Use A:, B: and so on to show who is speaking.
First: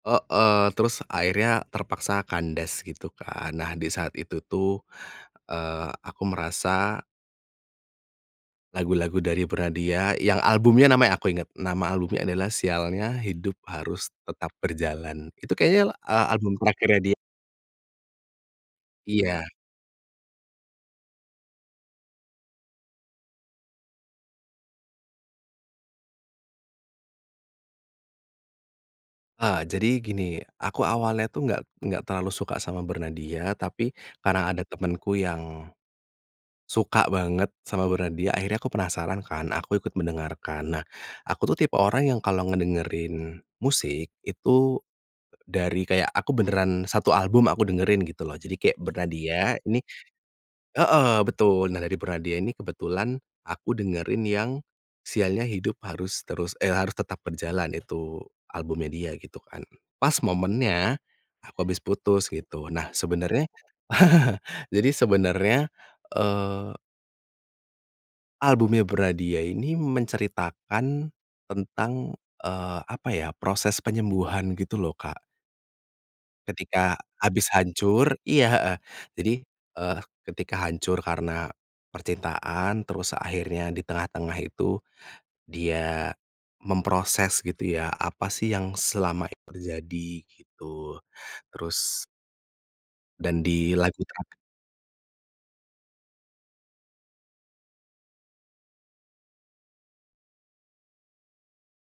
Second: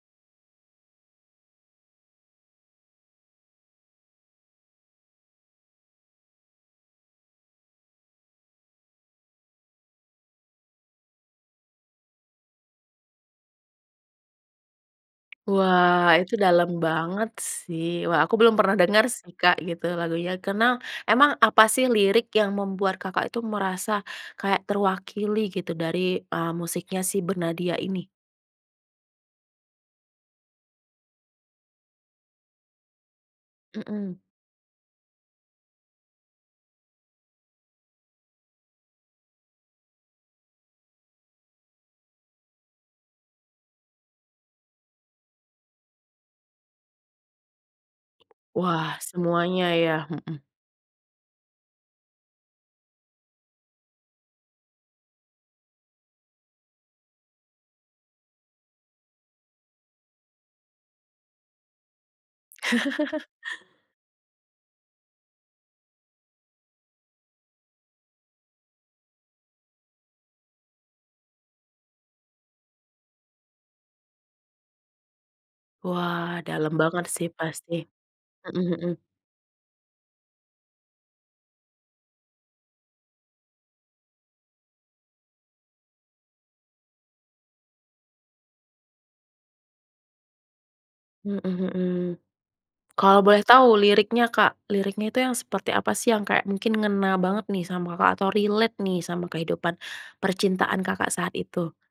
A: Heeh. Terus akhirnya terpaksa kandas gitu kan. Nah, di saat itu tuh, eee, aku merasa lagu-lagu dari Bernadya yang albumnya namanya aku inget. Nama albumnya adalah Sialnya Hidup Harus Tetap Berjalan. Itu kayaknya,
B: Wah
A: eee
B: itu
A: album
B: dalem
A: terakhirnya dia.
B: banget sih, wah aku belum pernah denger sih,
A: Iya.
B: Kak, gitu, lagunya, karena emang apa sih lirik yang membuat, Kakak, itu merasa kayak terwakili gitu dari, eee, musiknya si Bernadya ini?
A: Eee, jadi gini, aku awalnya tuh nggak nggak terlalu suka sama Bernadya, tapi
B: Mhm.
A: karena ada temenku yang, suka banget sama Bernadya, akhirnya aku penasaran kan. Aku ikut mendengarkan. Nah, aku tuh tipe orang yang kalau ngedengerin musik, itu dari kayak aku beneran satu album aku dengerin gitu loh, jadi kayak
B: Wah,
A: Bernadya,
B: semuanya
A: ini
B: ya, mhm.
A: heeh, betul. Nah dari Bernadya ini kebetulan aku dengerin yang Sialnya Hidup Harus Terus eh Harus Tetap Berjalan, itu albumnya dia gitu kan. Pas momennya, aku habis putus, gitu. Nah sebenarnya, jadi sebenarnya, eee albumnya Bernadya ini menceritakan tentang, eee, apa ya proses penyembuhan gitu loh, Kak.
B: Wah, dalam
A: Ketika
B: banget sih
A: habis
B: pasti.
A: hancur iya,
B: Mhm
A: heeh.
B: mhm.
A: Jadi, eee, ketika hancur karena percintaan, terus akhirnya di tengah-tengah itu, dia memproses gitu ya, apa sih yang selama ini terjadi, gitu.
B: Mhm mhm.
A: Terus
B: Kalau boleh
A: dan
B: tau
A: di lagu
B: liriknya,
A: terak
B: Kak, liriknya itu yang seperti apa sih yang kayak mungkin ngena banget nih sama, Kakak, atau relate nih sama kehidupan percintaan, Kakak, saat itu?